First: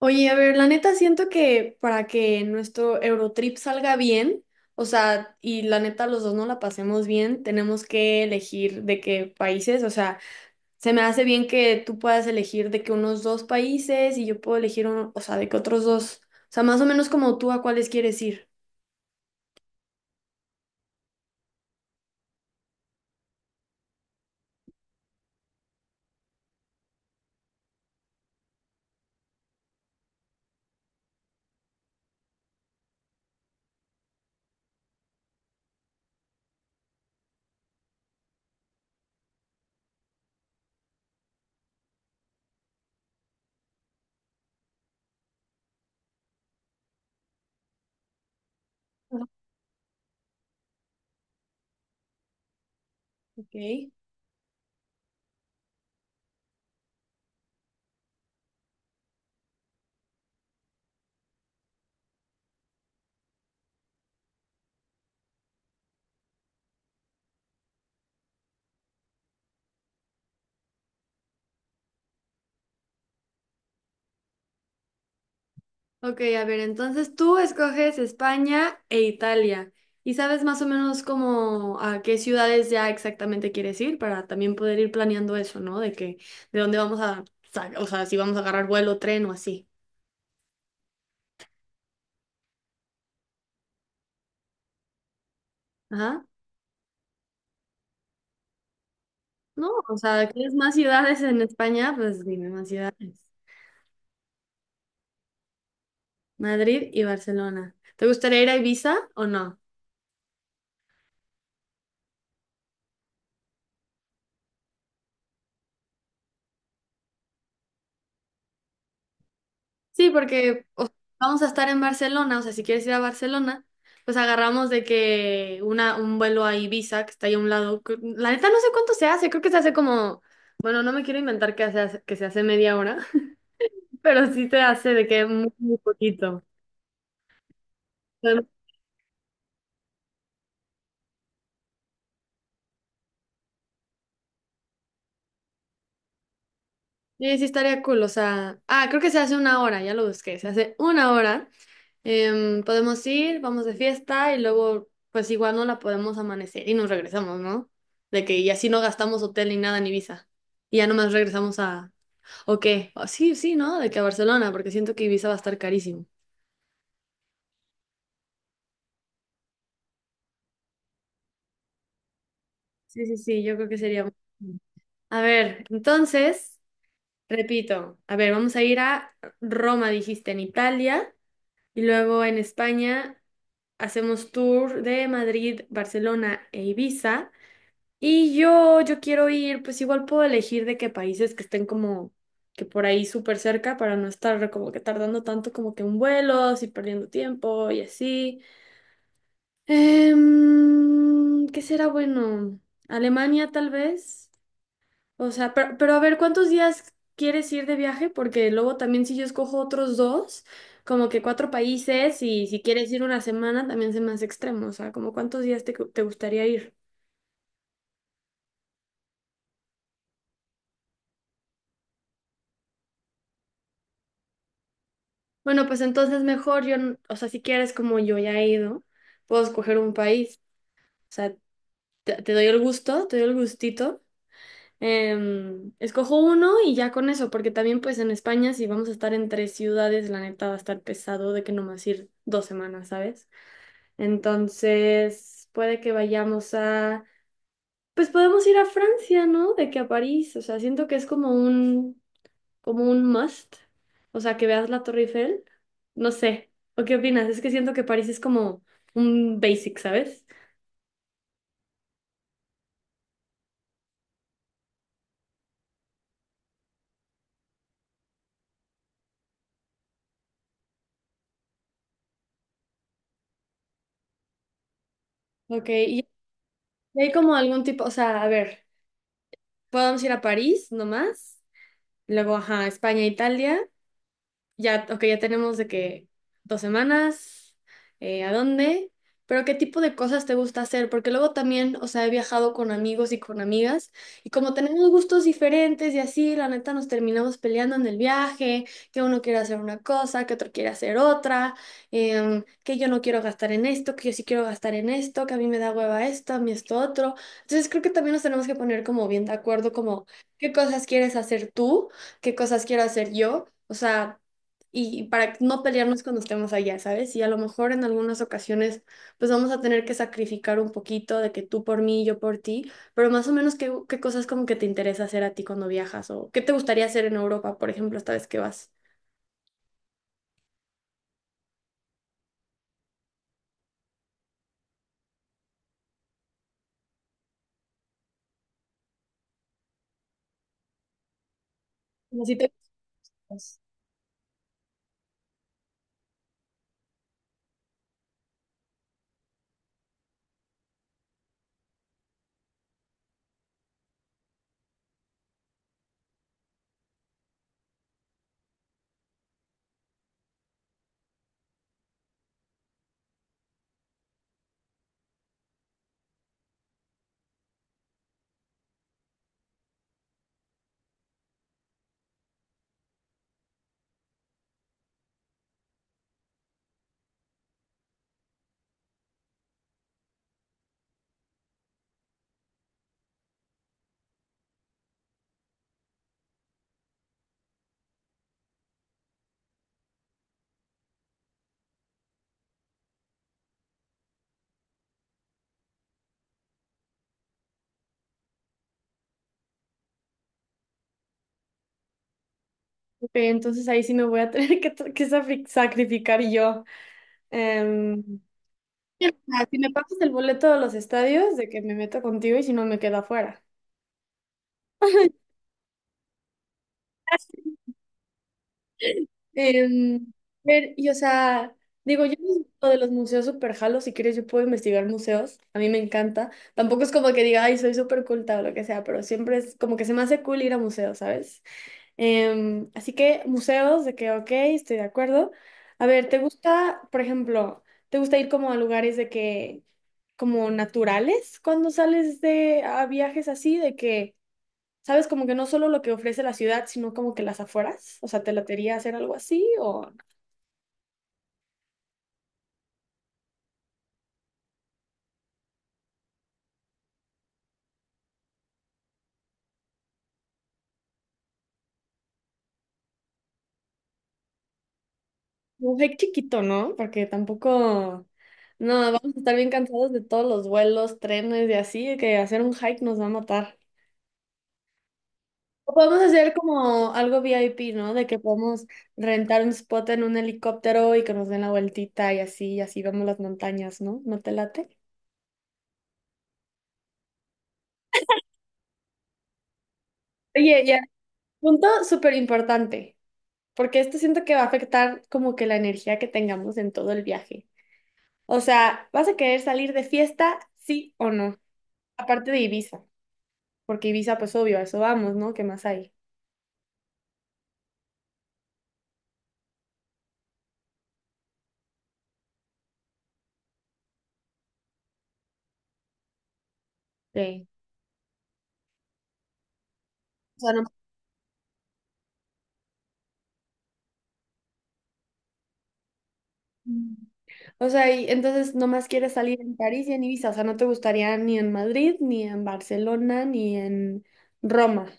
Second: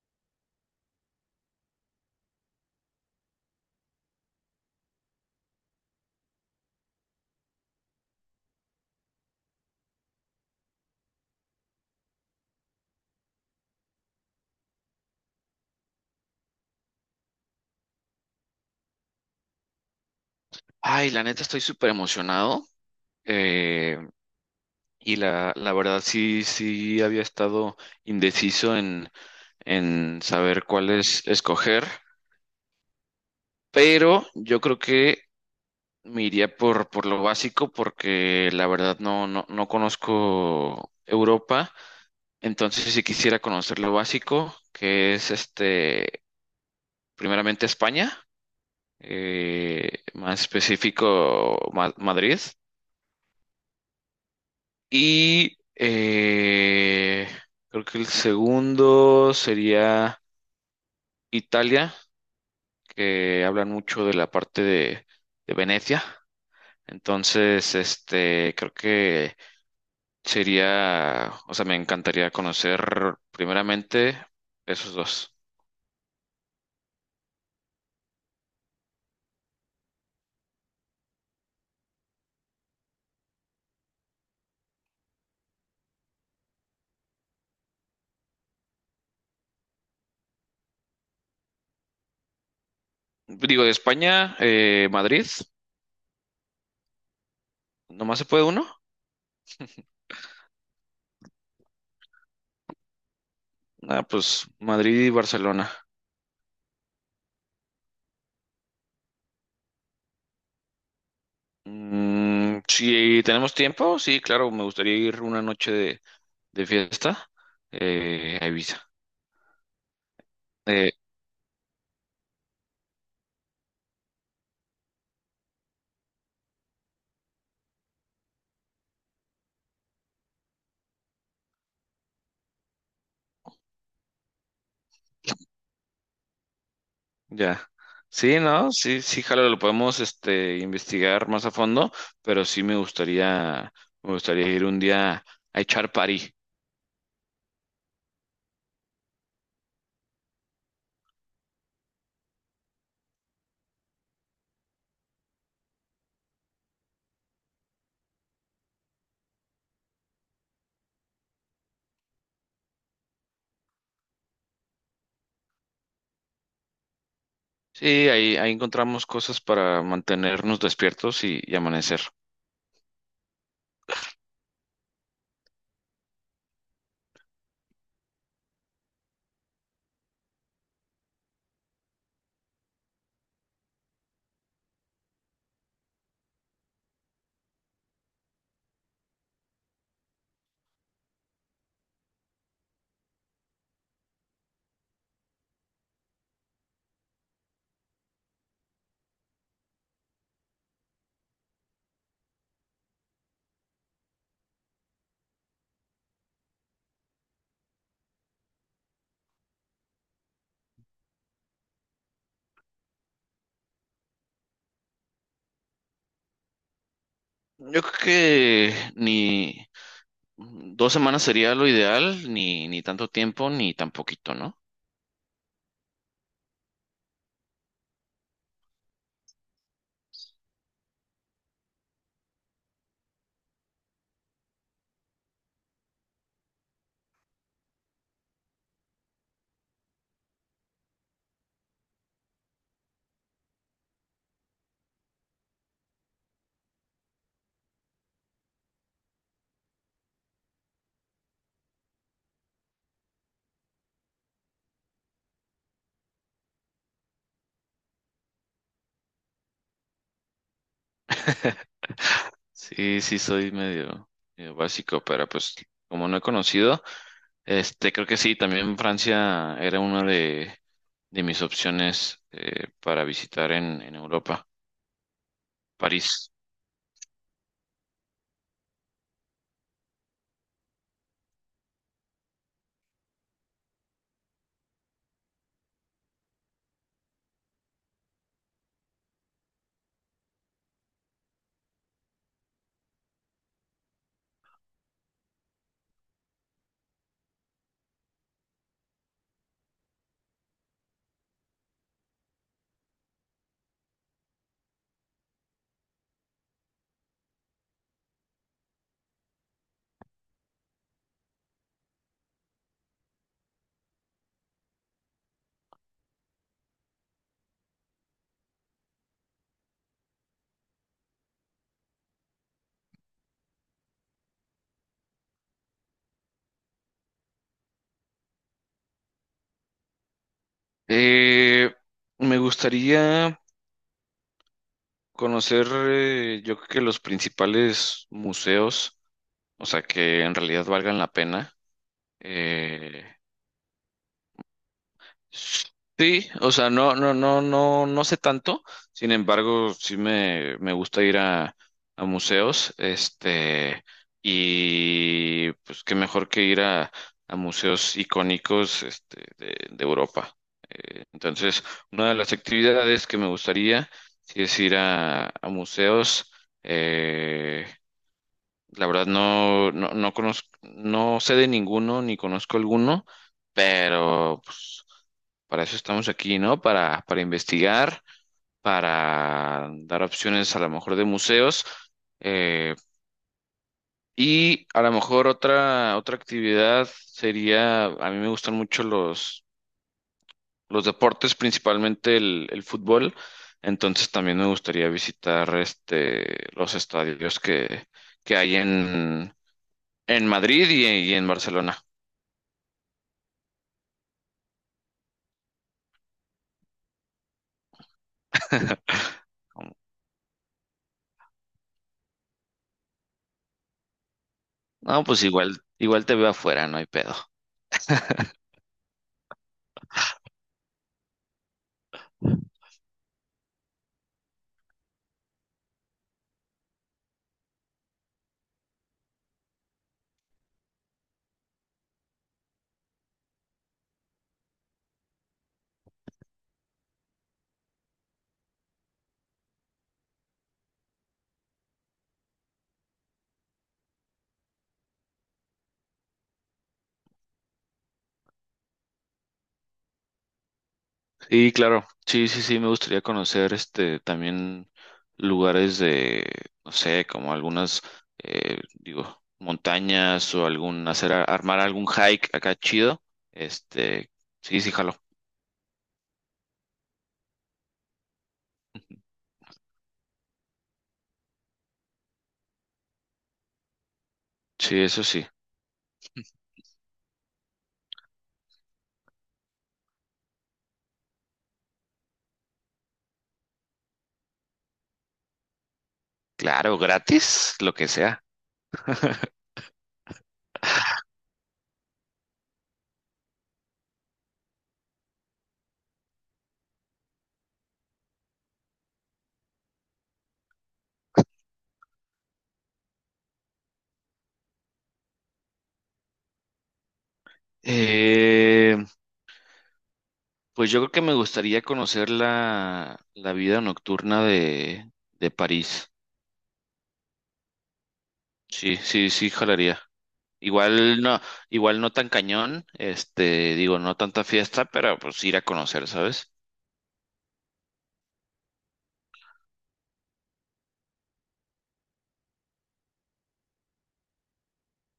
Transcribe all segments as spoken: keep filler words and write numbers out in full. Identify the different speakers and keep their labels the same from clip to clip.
Speaker 1: Oye, a ver, la neta siento que para que nuestro Eurotrip salga bien, o sea, y la neta los dos no la pasemos bien, tenemos que elegir de qué países, o sea, se me hace bien que tú puedas elegir de que unos dos países y yo puedo elegir uno, o sea, de que otros dos, o sea, más o menos como tú a cuáles quieres ir.
Speaker 2: Ay, la neta estoy súper emocionado. eh, y la, la verdad sí, sí había estado indeciso en, en saber cuál es escoger. Pero yo creo que me iría por, por lo básico porque la verdad no, no, no conozco Europa. Entonces si quisiera conocer lo básico, que es este, primeramente España,
Speaker 1: Ah,
Speaker 2: eh, más específico Ma- Madrid.
Speaker 1: ok.
Speaker 2: Y eh, creo que el segundo sería Italia, que hablan mucho de la parte de, de Venecia. Entonces, este, creo que sería, o sea, me encantaría conocer primeramente esos dos.
Speaker 1: Ok, a ver, entonces tú escoges España e Italia y sabes más o menos como a qué ciudades ya exactamente quieres ir para también poder ir planeando eso, ¿no? De que, de dónde vamos a, sa- o sea, si vamos a agarrar vuelo, tren o así.
Speaker 2: Digo, de España, eh, Madrid,
Speaker 1: Ajá.
Speaker 2: ¿nomás se puede uno?
Speaker 1: No, o sea, ¿quieres más ciudades en España? Pues dime más ciudades.
Speaker 2: Ah, pues Madrid y Barcelona.
Speaker 1: Madrid y Barcelona. ¿Te gustaría ir a Ibiza o no?
Speaker 2: Mm, si tenemos tiempo, sí, claro, me gustaría ir una noche de de fiesta, eh, a
Speaker 1: Sí, porque o
Speaker 2: Eh,
Speaker 1: sea, vamos a estar en Barcelona, o sea, si quieres ir a Barcelona, pues agarramos de que una, un vuelo a Ibiza, que está ahí a un lado. Cre- La neta no sé cuánto se hace, creo que se hace como, bueno, no me quiero inventar que se hace, que se hace media hora, pero sí se hace de que muy, muy poquito.
Speaker 2: ya. Sí,
Speaker 1: Pero
Speaker 2: no, sí, sí, jalo, lo podemos este, investigar más a fondo, pero sí me gustaría, me gustaría ir un día a echar party.
Speaker 1: sí, sí estaría cool, o sea, ah, creo que se hace una hora, ya lo busqué, se hace una hora. Em, podemos ir, vamos de fiesta y luego, pues igual no la podemos amanecer y nos regresamos, ¿no? De que y así no gastamos hotel ni nada en Ibiza. Y ya nomás regresamos a... ¿O qué? O- sí, sí, ¿no? De que a Barcelona, porque siento que Ibiza va a estar carísimo.
Speaker 2: Sí, ahí, ahí encontramos cosas para mantenernos despiertos y, y amanecer.
Speaker 1: Sí, sí, sí, yo creo que sería... A ver, entonces, repito, a ver, vamos a ir a Roma, dijiste, en Italia, y luego en España hacemos tour de Madrid, Barcelona e Ibiza. Y yo, yo quiero ir, pues igual puedo elegir de qué países que estén como que por ahí súper cerca para no estar como que tardando tanto como que en vuelos y perdiendo tiempo y así. Em, ¿qué será bueno? Alemania tal vez. O sea, pero, pero a ver, ¿cuántos días quieres ir de viaje? Porque luego también si yo escojo otros dos, como que cuatro países y si quieres ir una semana también se me hace extremo. O sea, ¿como cuántos días te, te gustaría ir?
Speaker 2: Yo creo que ni dos semanas sería lo ideal, ni, ni tanto tiempo, ni tan poquito, ¿no?
Speaker 1: Bueno, pues entonces mejor yo, n- o sea, si quieres como yo ya he ido, puedo escoger un país. O sea, te, te doy el gusto, te doy el gustito. Em, escojo uno y ya con eso, porque también pues en España si vamos a estar en tres ciudades, la neta va a estar pesado de que nomás ir dos semanas, ¿sabes? Entonces puede que vayamos a, pues podemos ir a Francia, ¿no? De que a París, o sea, siento que es como un como un must, o sea, que veas la Torre Eiffel, no sé, ¿o qué opinas? Es que siento que París es como un basic, ¿sabes?
Speaker 2: Sí, sí, soy medio, medio básico, pero pues como no he conocido, este, creo que sí, también Francia era una de, de mis opciones eh, para visitar en, en Europa,
Speaker 1: Ok, y
Speaker 2: París.
Speaker 1: y hay como algún tipo, o sea, a ver, podemos ir a París nomás, luego, ajá, España, Italia. Ya, ok, ya tenemos de que dos semanas, eh, ¿a dónde? Pero ¿qué tipo de cosas te gusta hacer? Porque luego también, o sea, he viajado con amigos y con amigas y como tenemos gustos diferentes y así, la neta nos terminamos peleando en el viaje, que uno quiere hacer una cosa, que otro quiere hacer otra, em, que yo no quiero gastar en esto, que yo sí quiero gastar en esto, que a mí me da hueva esto, a mí esto otro. Entonces creo que también nos tenemos que poner como bien de acuerdo, como qué cosas quieres hacer tú, qué cosas quiero hacer yo. O sea, y para no pelearnos cuando estemos allá, ¿sabes? Y a lo mejor en algunas ocasiones pues vamos a tener que sacrificar un poquito de que tú por mí, yo por ti, pero más o menos qué, qué cosas como que te interesa hacer a ti cuando viajas o qué te gustaría hacer en Europa, por ejemplo, esta vez que vas.
Speaker 2: Eh, me gustaría conocer, eh, yo creo que los principales museos, o sea, que en realidad valgan la pena.
Speaker 1: Como si te-
Speaker 2: Eh,
Speaker 1: pues,
Speaker 2: Sí, o sea, no, no, no, no, no sé tanto. Sin embargo, sí me, me gusta ir a, a museos, este, y pues qué mejor que ir a, a museos icónicos, este, de, de Europa. Eh, entonces, una de las actividades que me gustaría, sí es ir a, a museos. Eh, la verdad no, no, no conozco, no sé de ninguno, ni conozco alguno, pero pues, para eso estamos aquí, ¿no? Para, para investigar, para dar opciones a lo mejor de museos. eh, y a lo mejor otra, otra actividad sería, a mí me gustan mucho los, los deportes, principalmente el, el fútbol. Entonces también me gustaría visitar este, los estadios que, que hay en, en Madrid y, y en Barcelona.
Speaker 1: ok, entonces ahí sí me voy a tener que, que safri- sacrificar yo. Em, ah, si me pagas el boleto de los estadios, de que me meto contigo y si no me quedo afuera.
Speaker 2: No, pues igual, igual te veo afuera, no hay pedo.
Speaker 1: Em, ver, y o sea, digo, yo no sé lo de los museos super jalo, si quieres yo puedo investigar museos, a mí me encanta. Tampoco es como que diga, ay, soy súper culta o lo que sea, pero siempre es como que se me hace cool ir a museos, ¿sabes? Em, así que museos, de que, ok, estoy de acuerdo. A ver, ¿te gusta, por ejemplo, te gusta ir como a lugares de que, como naturales, cuando sales de a viajes así, de que... ¿Sabes? Como que no solo lo que ofrece la ciudad, sino como que las afueras. O sea, ¿te latería hacer algo así? O
Speaker 2: Y claro, sí, sí, sí, me gustaría conocer este también lugares de, no sé, como algunas, eh, digo, montañas o algún, hacer, a- armar algún hike acá chido. Este, sí, sí, jalo.
Speaker 1: un hike chiquito, ¿no? Porque tampoco. No, vamos a estar bien cansados de todos los vuelos, trenes y así, que hacer un hike nos va a matar.
Speaker 2: Sí, eso sí.
Speaker 1: O podemos hacer como algo V I P, ¿no? De que podemos rentar un spot en un helicóptero y que nos den la vueltita y así, y así vemos las montañas, ¿no? ¿No te late?
Speaker 2: Claro, gratis, lo que sea.
Speaker 1: Oye, ya, punto súper importante, porque esto siento que va a afectar como que la energía que tengamos en todo el viaje. O sea, ¿vas a querer salir de fiesta, sí o no? Aparte de Ibiza, porque Ibiza, pues obvio, a eso vamos, ¿no? ¿Qué más hay?
Speaker 2: Eh, pues yo creo que me gustaría conocer la, la vida nocturna de, de París.
Speaker 1: Sí.
Speaker 2: Sí, sí, sí, jalaría.
Speaker 1: O sea, no-
Speaker 2: Igual no, igual no tan cañón, este, digo, no tanta fiesta, pero pues ir a conocer, ¿sabes?
Speaker 1: O sea, y entonces nomás quieres salir en París y en Ibiza, o sea, no te gustaría ni en Madrid, ni en Barcelona, ni en Roma,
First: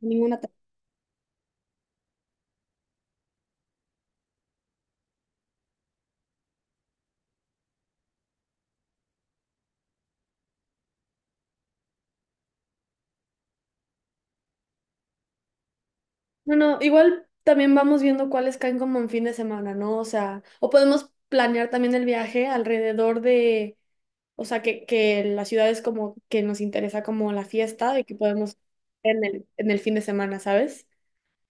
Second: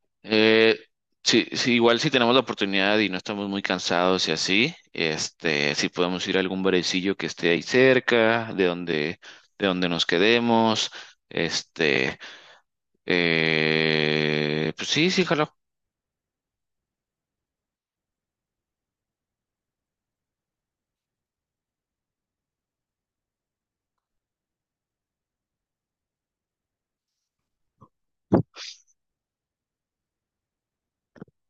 Speaker 1: ninguna.
Speaker 2: Eh, sí, sí, igual si tenemos la oportunidad y no estamos muy cansados y así, este, si podemos ir a algún barecillo que esté ahí cerca, de donde, de donde nos quedemos, este, eh, pues sí, sí, jalo.
Speaker 1: No, no, igual también vamos viendo cuáles caen como en fin de semana, ¿no? O sea, o podemos planear también el viaje alrededor de, o sea, que, que la ciudad es como que nos interesa como la fiesta, de que podemos en el, en el fin de semana, ¿sabes?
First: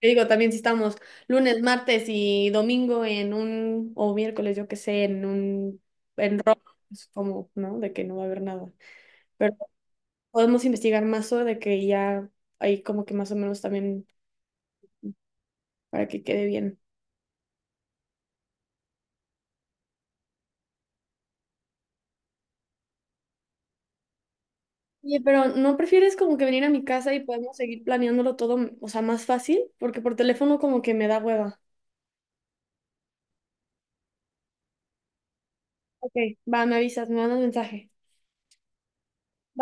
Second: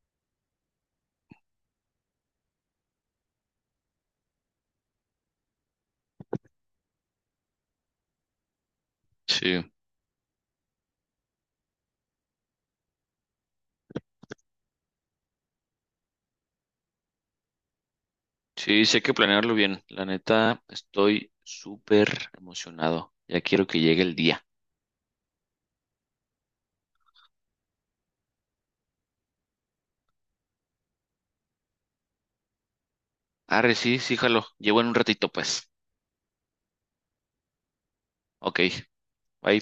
Speaker 1: Te digo, también si estamos lunes, martes y domingo en un, o miércoles, yo qué sé, en un, en rock, es como, ¿no? De que no va a haber nada. Pero
Speaker 2: Sí,
Speaker 1: podemos investigar más sobre de que ya hay como que más o menos también para que quede bien.
Speaker 2: sí, sí hay que planearlo bien. La neta, estoy súper emocionado. Ya quiero que llegue el día.
Speaker 1: Oye, pero ¿no prefieres como que venir a mi casa y podemos seguir planeándolo todo, o sea, más fácil? Porque por teléfono como que me da hueva.
Speaker 2: Arre, sí, sí, jalo. Llevo en un ratito, pues.
Speaker 1: Ok, va, me avisas, me mandas mensaje.
Speaker 2: Ok, ahí